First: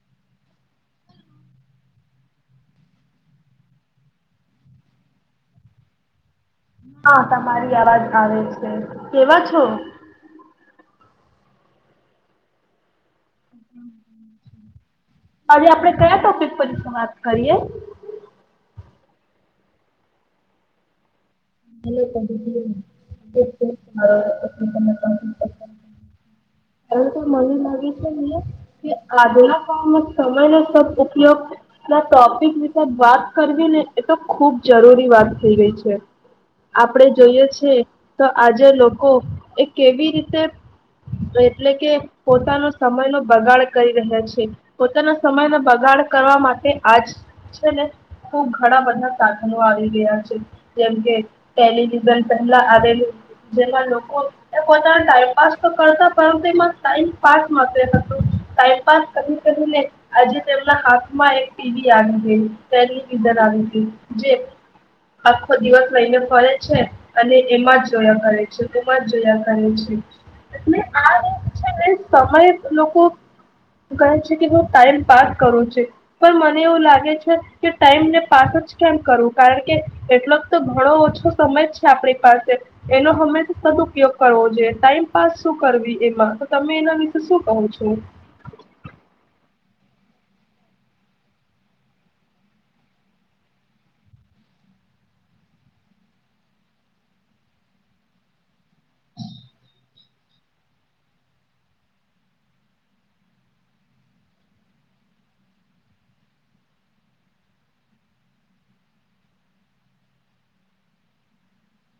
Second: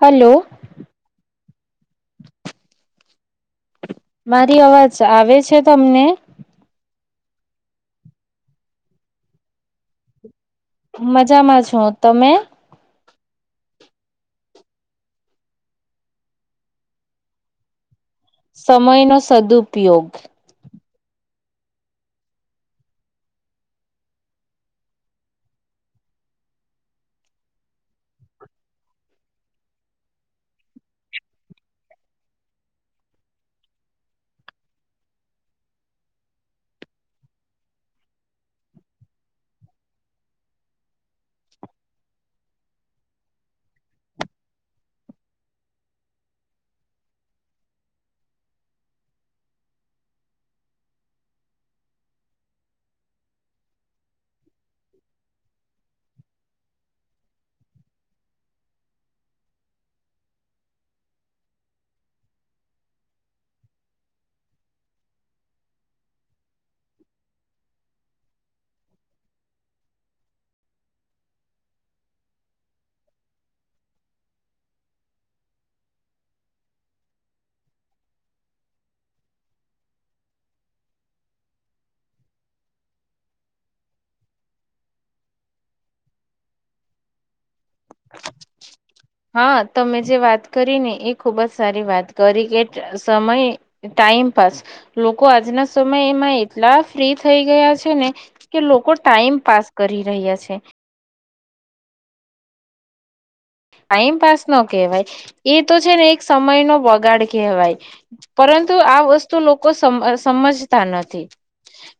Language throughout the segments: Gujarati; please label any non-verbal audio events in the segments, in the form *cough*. હલો મારી અવાજ આવે છે તમને હા તમારી અવાજ આવે છે કેવા છો મજામાં છો તમે આજે આપડે કયા ટોપિક પર વાત કરીએ. સમયનો સદઉપયોગ તો મને લાગે છે ને કે આજના સમયનો સદ ઉપયોગ ના ટોપિક વિશે વાત કરવી ને એ તો ખુબ જરૂરી વાત થઈ ગઈ છે. આપણે જોઈએ છે તો આજે લોકો એ કેવી રીતે એટલે કે પોતાનો સમયનો બગાડ કરી રહ્યા છે પોતાના સમયનો બગાડ કરવા માટે આજ છે ને ખુબ ઘણા બધા સાધનો આવી ગયા છે જેમ કે પહેલી રીઝલ્ટ પહેલા આવેલું જેમાં લોકો પોતાના ટાઈમપાસ તો કરતા પરંતુ એ મા ટાઈમપાસ થશે તો ટાઈમપાસ કરી કરીને આજે તેમના હાથમાં એક ટીવી આપી દીધી ટેલિવિઝન આવી ગયુ જે આખો દિવસ લઈને કરે છે અને એમાં જ જોયા કરે છે તેમાં જ જોયા કરે છે એટલે આ લોક છે ને સમય લોકો કહે છે કે હું ટાઈમ પાસ કરું છે પણ મને એવું લાગે છે કે ટાઈમને પાસ જ કેમ કરું કારણ કે એટલો તો ઘણો ઓછો તો સમય છે આપણી પાસે એનો હમેશા સદઉપયોગ કરવો જોઈએ ટાઈમપાસ શું કરવી એમાં તો તમે એના વિશે શું કહો છો. હા તમે જે વાત કરીને એ ખુબજ સારી વાત કરી કે સમય ટાઈમ પાસ લોકો આજના સમય એમાં એટલા ફ્રી થઈ ગયા છે ને કે લોકો ટાઈમ પાાસ કરી રહ્યા છે. ટાઈમપાસ નો કહેવાય એ તો છે ને એક સમય નો બગાડ કહેવાય પરંતુ આ વસ્તુ લોકો સમજતા નથી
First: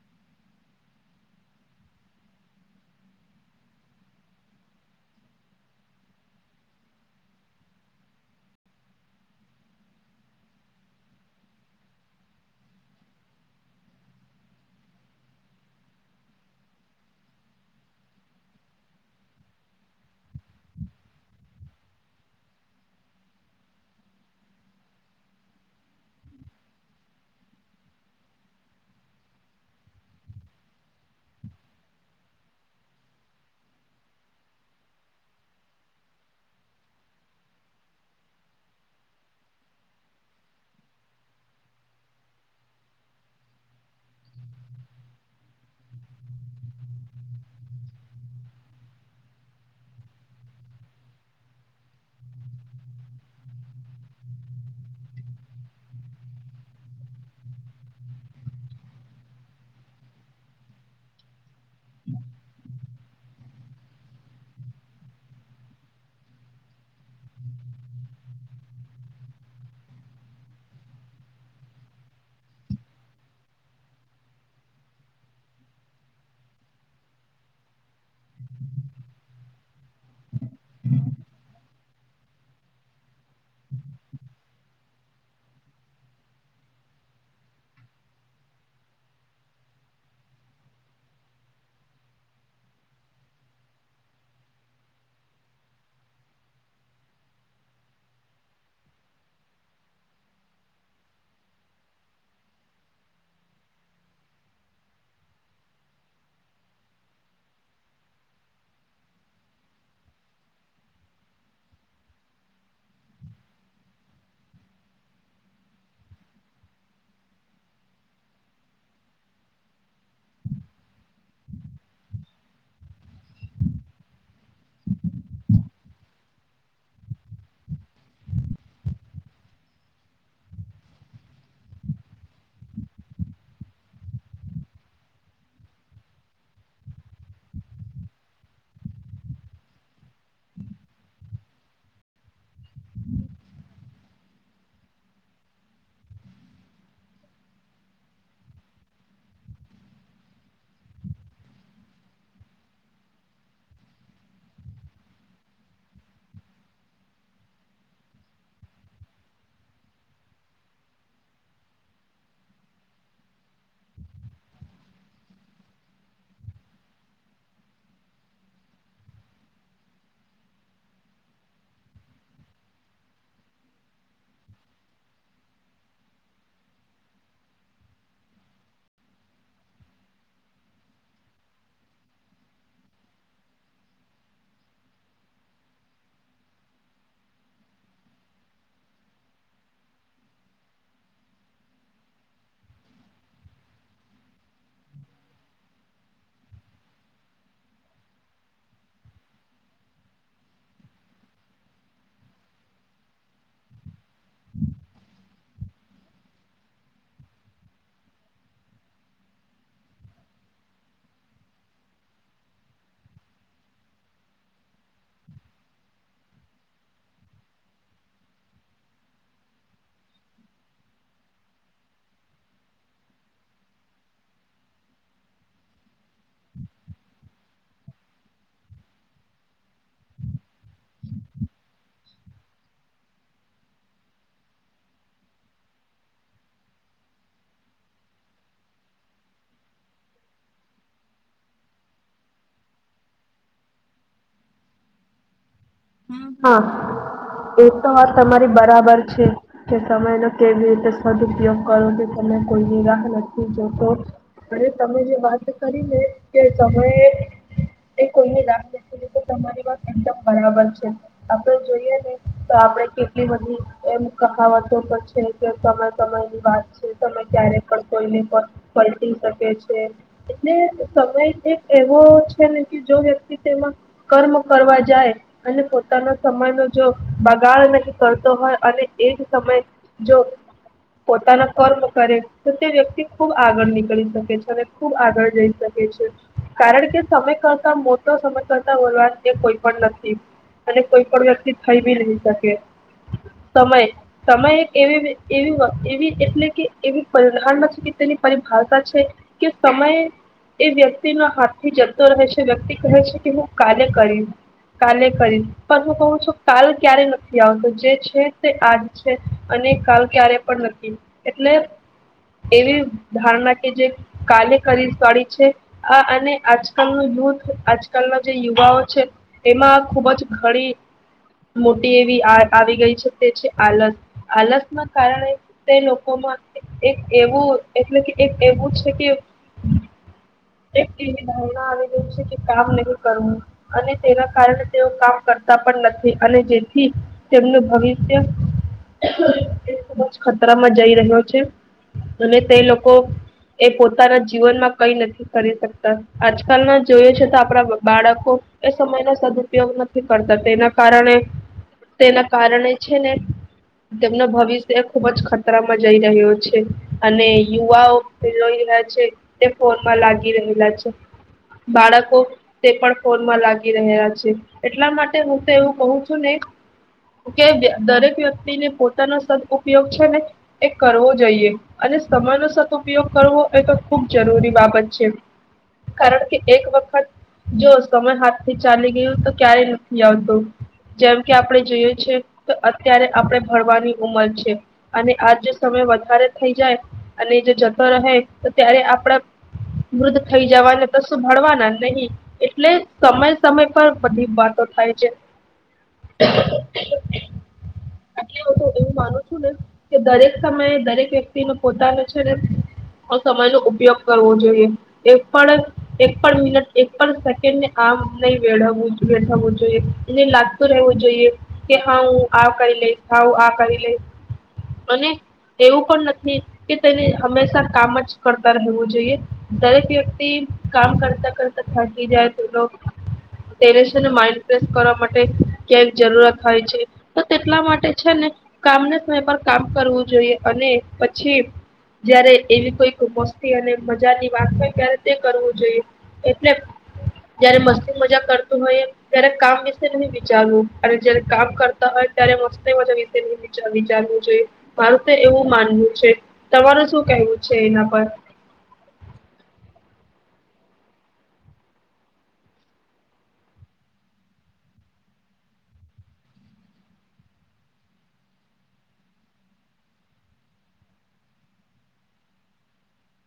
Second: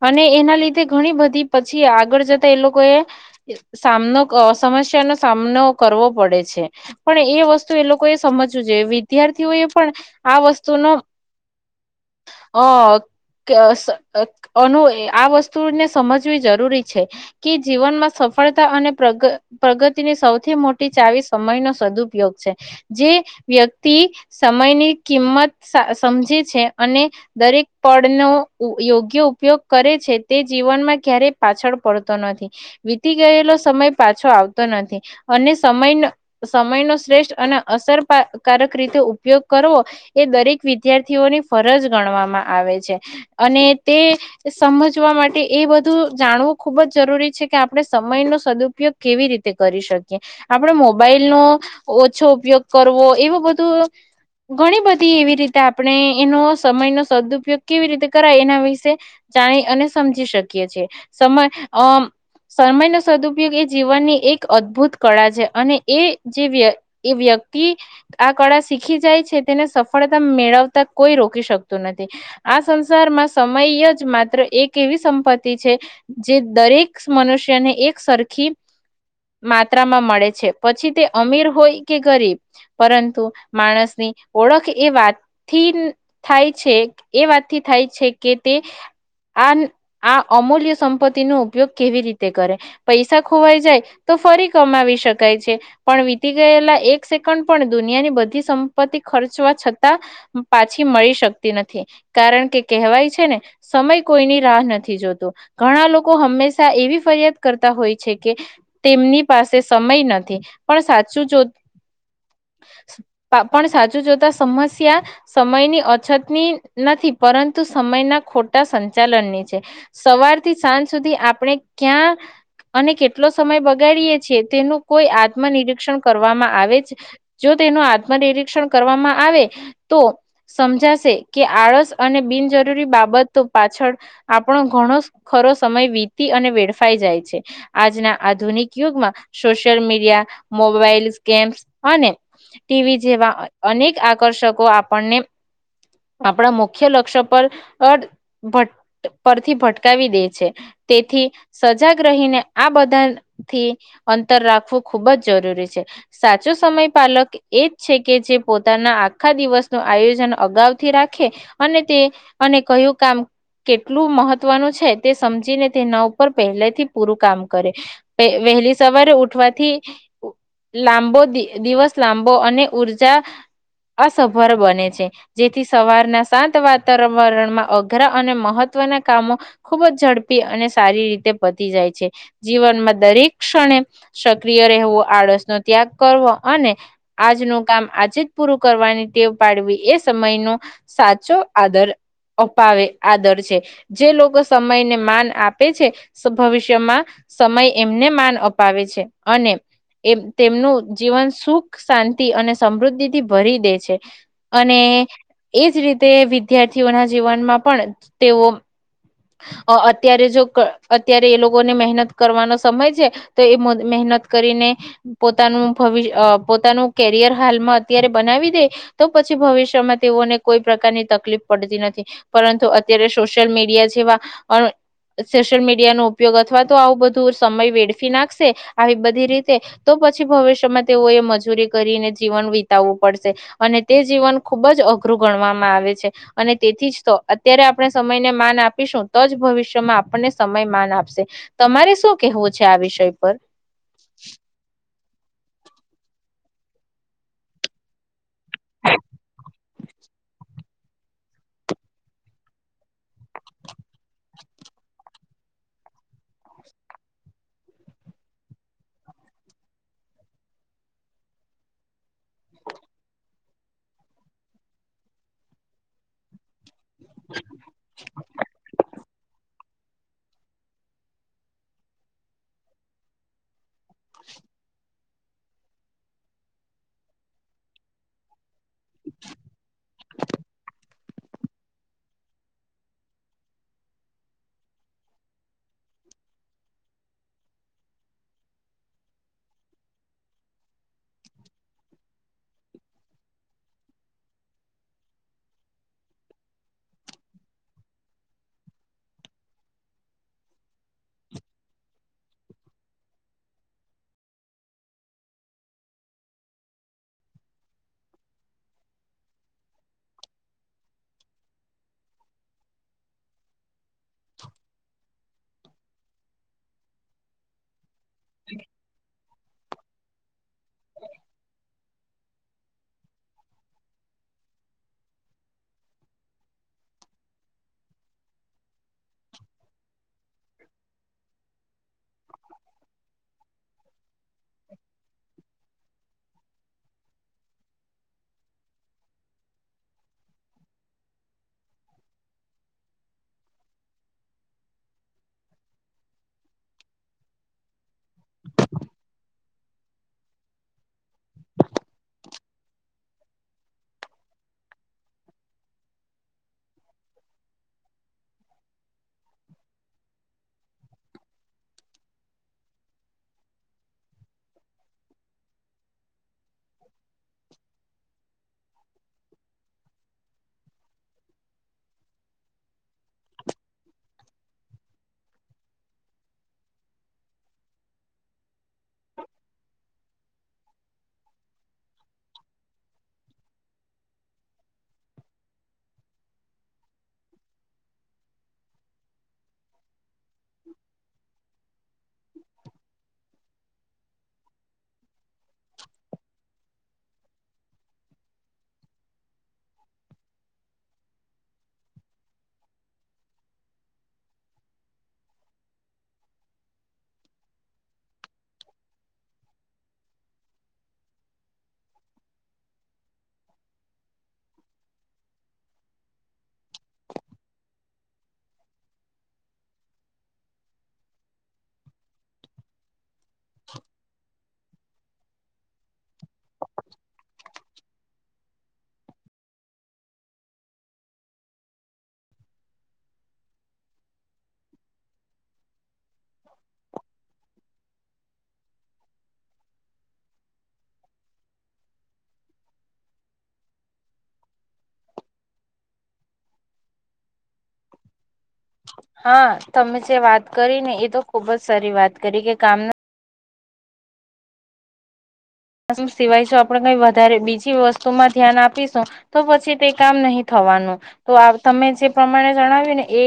અને એના લીધે ઘણી બધી પછી આગળ જતા એ લોકોએ સામનો સમસ્યાનોો સામનો કરવો પડે છે છે, પણ એ વસ્તુ એ લોકોએ સમજવું જોઈએ વિદ્યાર્થીઓ એ પણ આ વસ્તુનો અ *inaudible* અનુ આ વસ્તુને સમજવી જરૂરી છે કે જીવનમાં સફળતા અને પ્રગ પ્રગતિની સૌથી મોટી ચાવીસ સમય ન સદુપયોગ છે જે વ્યક્તિ સમયની કિંમત સમજે છે અને દરેક પળનો યોગ્ય ઉપયોગ કરે છે, તે જીવનમાં ક્યારેય પાછળ પડતો નથી વીતી ગયેલો સમય પાછો આવતો નથી અને સમય સમયનો શ્રેષ્ઠ અને અસરપા કારક રીતે ઉપયોગ કરવો એ દરેક વિદ્યાર્થીઓની ફરજ ગણવામાં આવે છે અને તે સમજવા માટે એ બધું જાણવું ખૂબ જ જરૂરી છે કે આપણે સમયનો સદુપયોગ કેવી રીતે કરી શકીએ. આપણે મો બાઈલનો ઓછો ઉપયોગ કરવો. એવું બધું ઘણી બધી એવી રીતે આપને એનો સમયનો સદુપયોગ કેવી રીતે કરાય એના વિશે જાણી અને સમજી શકીએ છે. સમય અઅ સમયનો સદઉપયોગ ઉપયોગ એ જીવનની એક અદભુત કળા છે અને એ જે વ્ય એ વ્યક્તિ આ કળા શીખી જાય છે તેને સફળતા મેળવતા કોઈ રોકી શકતો નથી. આ સંસારમાં સમય જ માત્ર એક એવી સંપત્તિ છે જે દરેક મનુષ્યને એક સરખી માત્રામાં મળ ડે છે. પછી તે અમીર હોય કે ગરીબ. પરંતુ માણસની ઓળખ એ વાતથીન થાય છે એ વાતથી થાય છે કે તે આન આ અમૂલ્ય સંપત્તિ નો ઉપયોગ કેવી રીતે કરે. પૈસા ખોવાઈ જાય તો ફરી કમાવી શક કાય છે પણ વીતી ગયેલા એક સેકન પણ દુનિયાની બધી સંપત્તિ ખર્ચવા છતાં પાછી મળી શકતી નથી. કારણ કે કેહવાય છે ને સમય કોઈની રાહ નથી જોતો. ઘણા લોકો હંમેશા એવી ફરિયાદ કરતા હોય છે કે તેમની પાસે સ મય નથી પણ સાચું જો પા પણ સાચું જોતા સમસ્યા સમયની અછતની નથી, પરંતુ સમયના ખોટા સંચાલનની છે, સવાર થી સાજ સુધી આપણે ક્યાં અને કેટલો સમય બગાડીએ છીએ. તેનો કોઈ આત્મ નિરીક્ષણ કરવામાં આવે જ જો તેનું આત્મ નિરીક્ષણ કરવામાં આવે તો સમજાશે કે, આળસ અને બિનજરૂરી બાબતો પાછળ આપણો ઘણો ખરો સમય વીતી અને વેડફાઈ જાય છે, આજના આધુનિક યુગમાં સોશિયલ મીડિયા, મોબાઈલસ ગેમ્સ અને ટીવી જેવા અ અનેક આકર્ષકો આપણને આપણા મુખ્ય લક્ષ્ક પર અડ ભટ્ટ પરથી ભટકાવી દે છે, તેથી સજાગ રહીને આ બધા થી અંતર રાખવું ખૂબ જ જરૂરી છે, સાચો સમય પાલક એ એજ છે કે જે પોતાના આખા દિવસ નો આયોજન અગાઉથી રાખે અને તે અને કયું કામ કેટલું મહત્વનું છે તે સમજીને તેના ઉપર પેહેલેથી પૂરું કામ કરે, વે વેહેલી સવારે ઉઠવાથી ઉ લાંબો દિ દિવસ લાંબો અને ઊર્જા અસભર બને છે જેથી સવારના શાંત વાતારમવારણમાં અઘરા અને મહત્વનાં કામો ખૂબ જ ઝડપી અને સારી રીતે પતી જાય છે, જીવનમાં દરેક ક્ષ્ણેમ સક્રિય રેહેવો આળસ નો ત્યાગ કરવો અને આજનું કામ આજે જ પૂરું કરવાની ટેવ પાડવી એ સમયનો સાચો આદર અપાવે આદર છે જે લોકો સમયને માન આપે છે, સગભવિષ્યમાં સમય એમને માન અપાવે છે, અને એમ તેમનું જીવન સુખ શાંતિ અને સમૃદ્ધિથી ભરી દે છે અને એ એજ રીતે વિદ્યાર્થીઓના જીવનમાં પણ તેઓ અ અત્યારે જો કણ અત્યારે એ લોકોને મેહેનત કરવાનો સમયે જ તો એ મદ મેહેનત કરીને પોતાનું ભવિષ અ પોતાનું કેરિયર હાલમાં અત્યારે બનાવી દે તો પછી ભવિષ્યમાં તેઓને કોઈ પ્રકારની તકલીફ પડતી નથી પરંતુ અત્યારે સોશિયલ મીડિયા જ તેવા અણ સોશિયલ મીડિયા નો પયોગ અથવા તો આવું બધુંસ સમય વેડફી નાખશે, આવી બધી રીતે તો પછી ભવિષ્યમાં તેઓએ મજૂરી કરીને જીવન વિતાવું પડશે, અને તે જીવન ખુબ જ અઘરું ગણવામાં આવે છે, અને તેથી જ તો અત્યારે આપણે સમયને માન આપ ઇશું તો જ ભવિષ્યમાં આપણને સમય માન આપશે તમારે શું કેહેવું છે, આ વિષય પર? હ એ તો વાત તમારી બરાબર છે, કે સમયનો કેવી રીતે સદપયોગ કરો કે તમે કોઈ નિ રાહ નથી જોતો. બહેન તમે જે વાત કહીને કે સમયે એ તે કોઈને લાગ *inaudible* તમારી વાત એકદમ બરાબર કેમ આપણ જોઈએ છે, તો આપણે કેટલી બધી એમ કહાવતો પણ છે, કે સમય સમય ની વાત છે. સમય. કેમ એટલે સમય એક એવો છે, ને કે જો વ્યક્તિ તેમા કર્મો કરવા જાય અને પોતાના સમય નો જો બગાડ નહિ કરતો હોઅ અને એક સમય જો પોતાના કર્મ કરે તો તે વ્યક્તિ ખૂબ આગળ નીકળી શકે છે, અવે ખૂબ આગળ જઈ શકે છે, કારણ કે સમય કરતા મોટો સમય કરતા વલાદ એ કોઈ પણ નથી. અને કોઈ પણ વ્યક્તિ થઈ બી નહી શકે સમય સમય એવી વે એવી વ એવી એટલે કે એવી પ્રધાનમક છે, કે તેની પરિભાષા છે કે સમય એ વ્યક્તિના હાથ થી જતો રહે છે, વ્યક્તિ કહે છે, કે હું કાલે કરીસ કાલે કરી પણ હું કહું છું, કાલ ક્યારે નથી આવતો જે છે તે આજ છે, અને કાલ ક્યારે પણ નથી એટલે એવી ધારણા કે જે કાલે કરીશવાડી છે. આ અને આજકાલ નું યૂથ આજ કાલના જે યુવાઓ છે. એમાં. ખૂબ જ ખરી મોટી એવી આ આવી ગઈ છે, તે છે આલસ આલસના કારણે તે લોકોમાં એક એવું એટલે કે એક એવું છે કે એક એવી ધારણા આવી ગઈ છે કે કામ નહી કરવું અને તેના કારણે કામ કરતા પણ નથી અને જેથી તેમનું ભવિષ્ય એ ખૂબ જ ખતરામાં જઈ રહ્યો છે અને તે લોકો એ પોતાના જીવનમાં કઈ નથી કરી શકતા આજકાલના જોય છે તો આપણા બાળકો એ સમયના તેના કારણે તેના કારણે છે ને તેમનું ભવિષ્ય ખુબ જ ખતરામાં જઈ રહ્યો છે અને યુવાઓલોઈ રહ્યા છે તે ફોનમાં લાગી રહેલા છે બાળકો તે પણ ફોનમાં લાગી રહેલા છે એટલા માટે હું તો એવું કઉ છું ને કે દરેક વ્યક્તિ પોતાનો સદઉપયોગ છે ને એ કરવો જોઈએ અને સમયનો સદઉપયોગ કરવો એ તો ખૂબ જરૂરી બાબત છે કારણ કે એક વખત જો સમયા ક્યારે નથી આવતું જેમ કે આપણે જોઈએ છે તો અત્યારે આપણે ભરવાની ઉંમર છે અને આજ જે સમય વધારે થઈ જાય અને જો જતો રહે તો ત્યારે આપણા મૃદધ થઈ જવા તો શું ભળવાના નહીં એટલે સમય સમય પર બધી વાતો થાય છે એટલે હું તો એવું માનું છું ને કે દરેક સમયે દરેક વ્યક્તિ ન પોતાનો છે ને સમય નો ઉપયોગ કરવો જોઈએ એક પણ એક પણ મિનટ એક પણ સેકન્ડને આમ નહી વળવું થવું જોઈએ એને લાગતું રહેવું જોઈએ કે હા હું આ કરી લે ખાવું આ કરી લે અને એવું પણ નથી કે તેને હંમેશા કામ જ કરતા રહેવું જોઈએ દરેક વ્યક્તિ કામ કરતા કરતા થાકી જાય તો ડ ફ્રેશ કરવા માટે ક્યાંક જરૂરત હોય છે તો તેટલા માટે છે ને કામના સમય પર કામ કરવું જોઈએ અને પછી જયારે એવી કોઈક મસ્તી અને મજાની વાત હોય ત્યારે તે કરવું જોઈએ એટલે જયારે મસ્તી મજા ત્યારે કામ વિશે નહી વિચારવું અને જયારે કામ કરતા હોય ત્યારે મસ્ત મજા વિશે ન વિચારવું જોઈએ મારું તો એવું માનવું છે તમાર શું કેવું હા તમે વાત કરી ને એ તો ખૂબ જ સારી વાત કરી કે કામના સિવાય જો આપણે કઈ વધારે બીજી વસ્તુમાં ધ્યાન આપીશું તો પછી તે કામ નહી થવાનું તો તમે જે પ્રમાણે જણાવ્યું ને એ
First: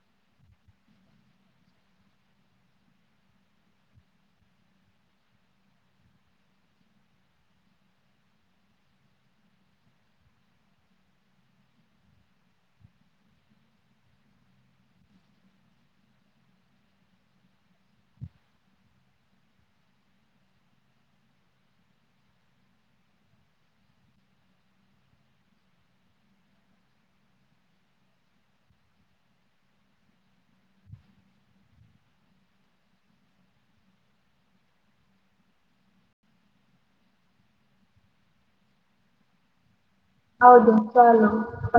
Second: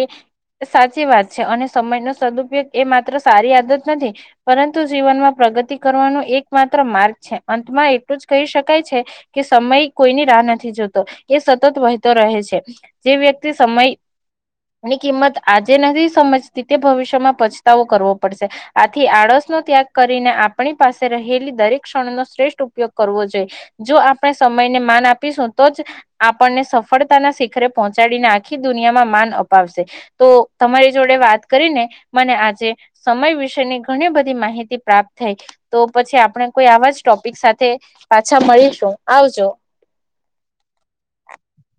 સાચી વાત છે અને સમયનો સદુપયોગ એ માત્ર સારી આદત નથી પરંતુ જીવનમાં પ્રગતિ કરવાનો એક માત્ર માર્ગ અંતમાં એટલું જ કહી શકાય છે કે સમય કોઈની રાહ નથી જોતો એ સતત વહેતો રહે છે જે વ્યક્તિ સમય ની કિંમત આજે નથી સમજતી તે ભવિષ્યમાં પછતાવો કરવો પડશે આથી આળસનોો ત્યાગ કરીને આપણી પાસે રહેલી દરેક શ્રેષ્ઠ ઉપયોગ કરવો જોઈએ જો આપણે સમયને માન આપીશું તો જ આપણને સફળતાના શિખરે પહોંચાડીને આખી દુનિયામાં માન અપાવશે તો તમારી જોડે વાત કરીને મને આજે સમય વિશેની ઘણી બધી માહિતી પ્રાપ્ત થઈ તો પછી આપણે કોઈ આવા જ ટોપિક સાથે પાછા મળીશું આવજો હદ ચાલો પ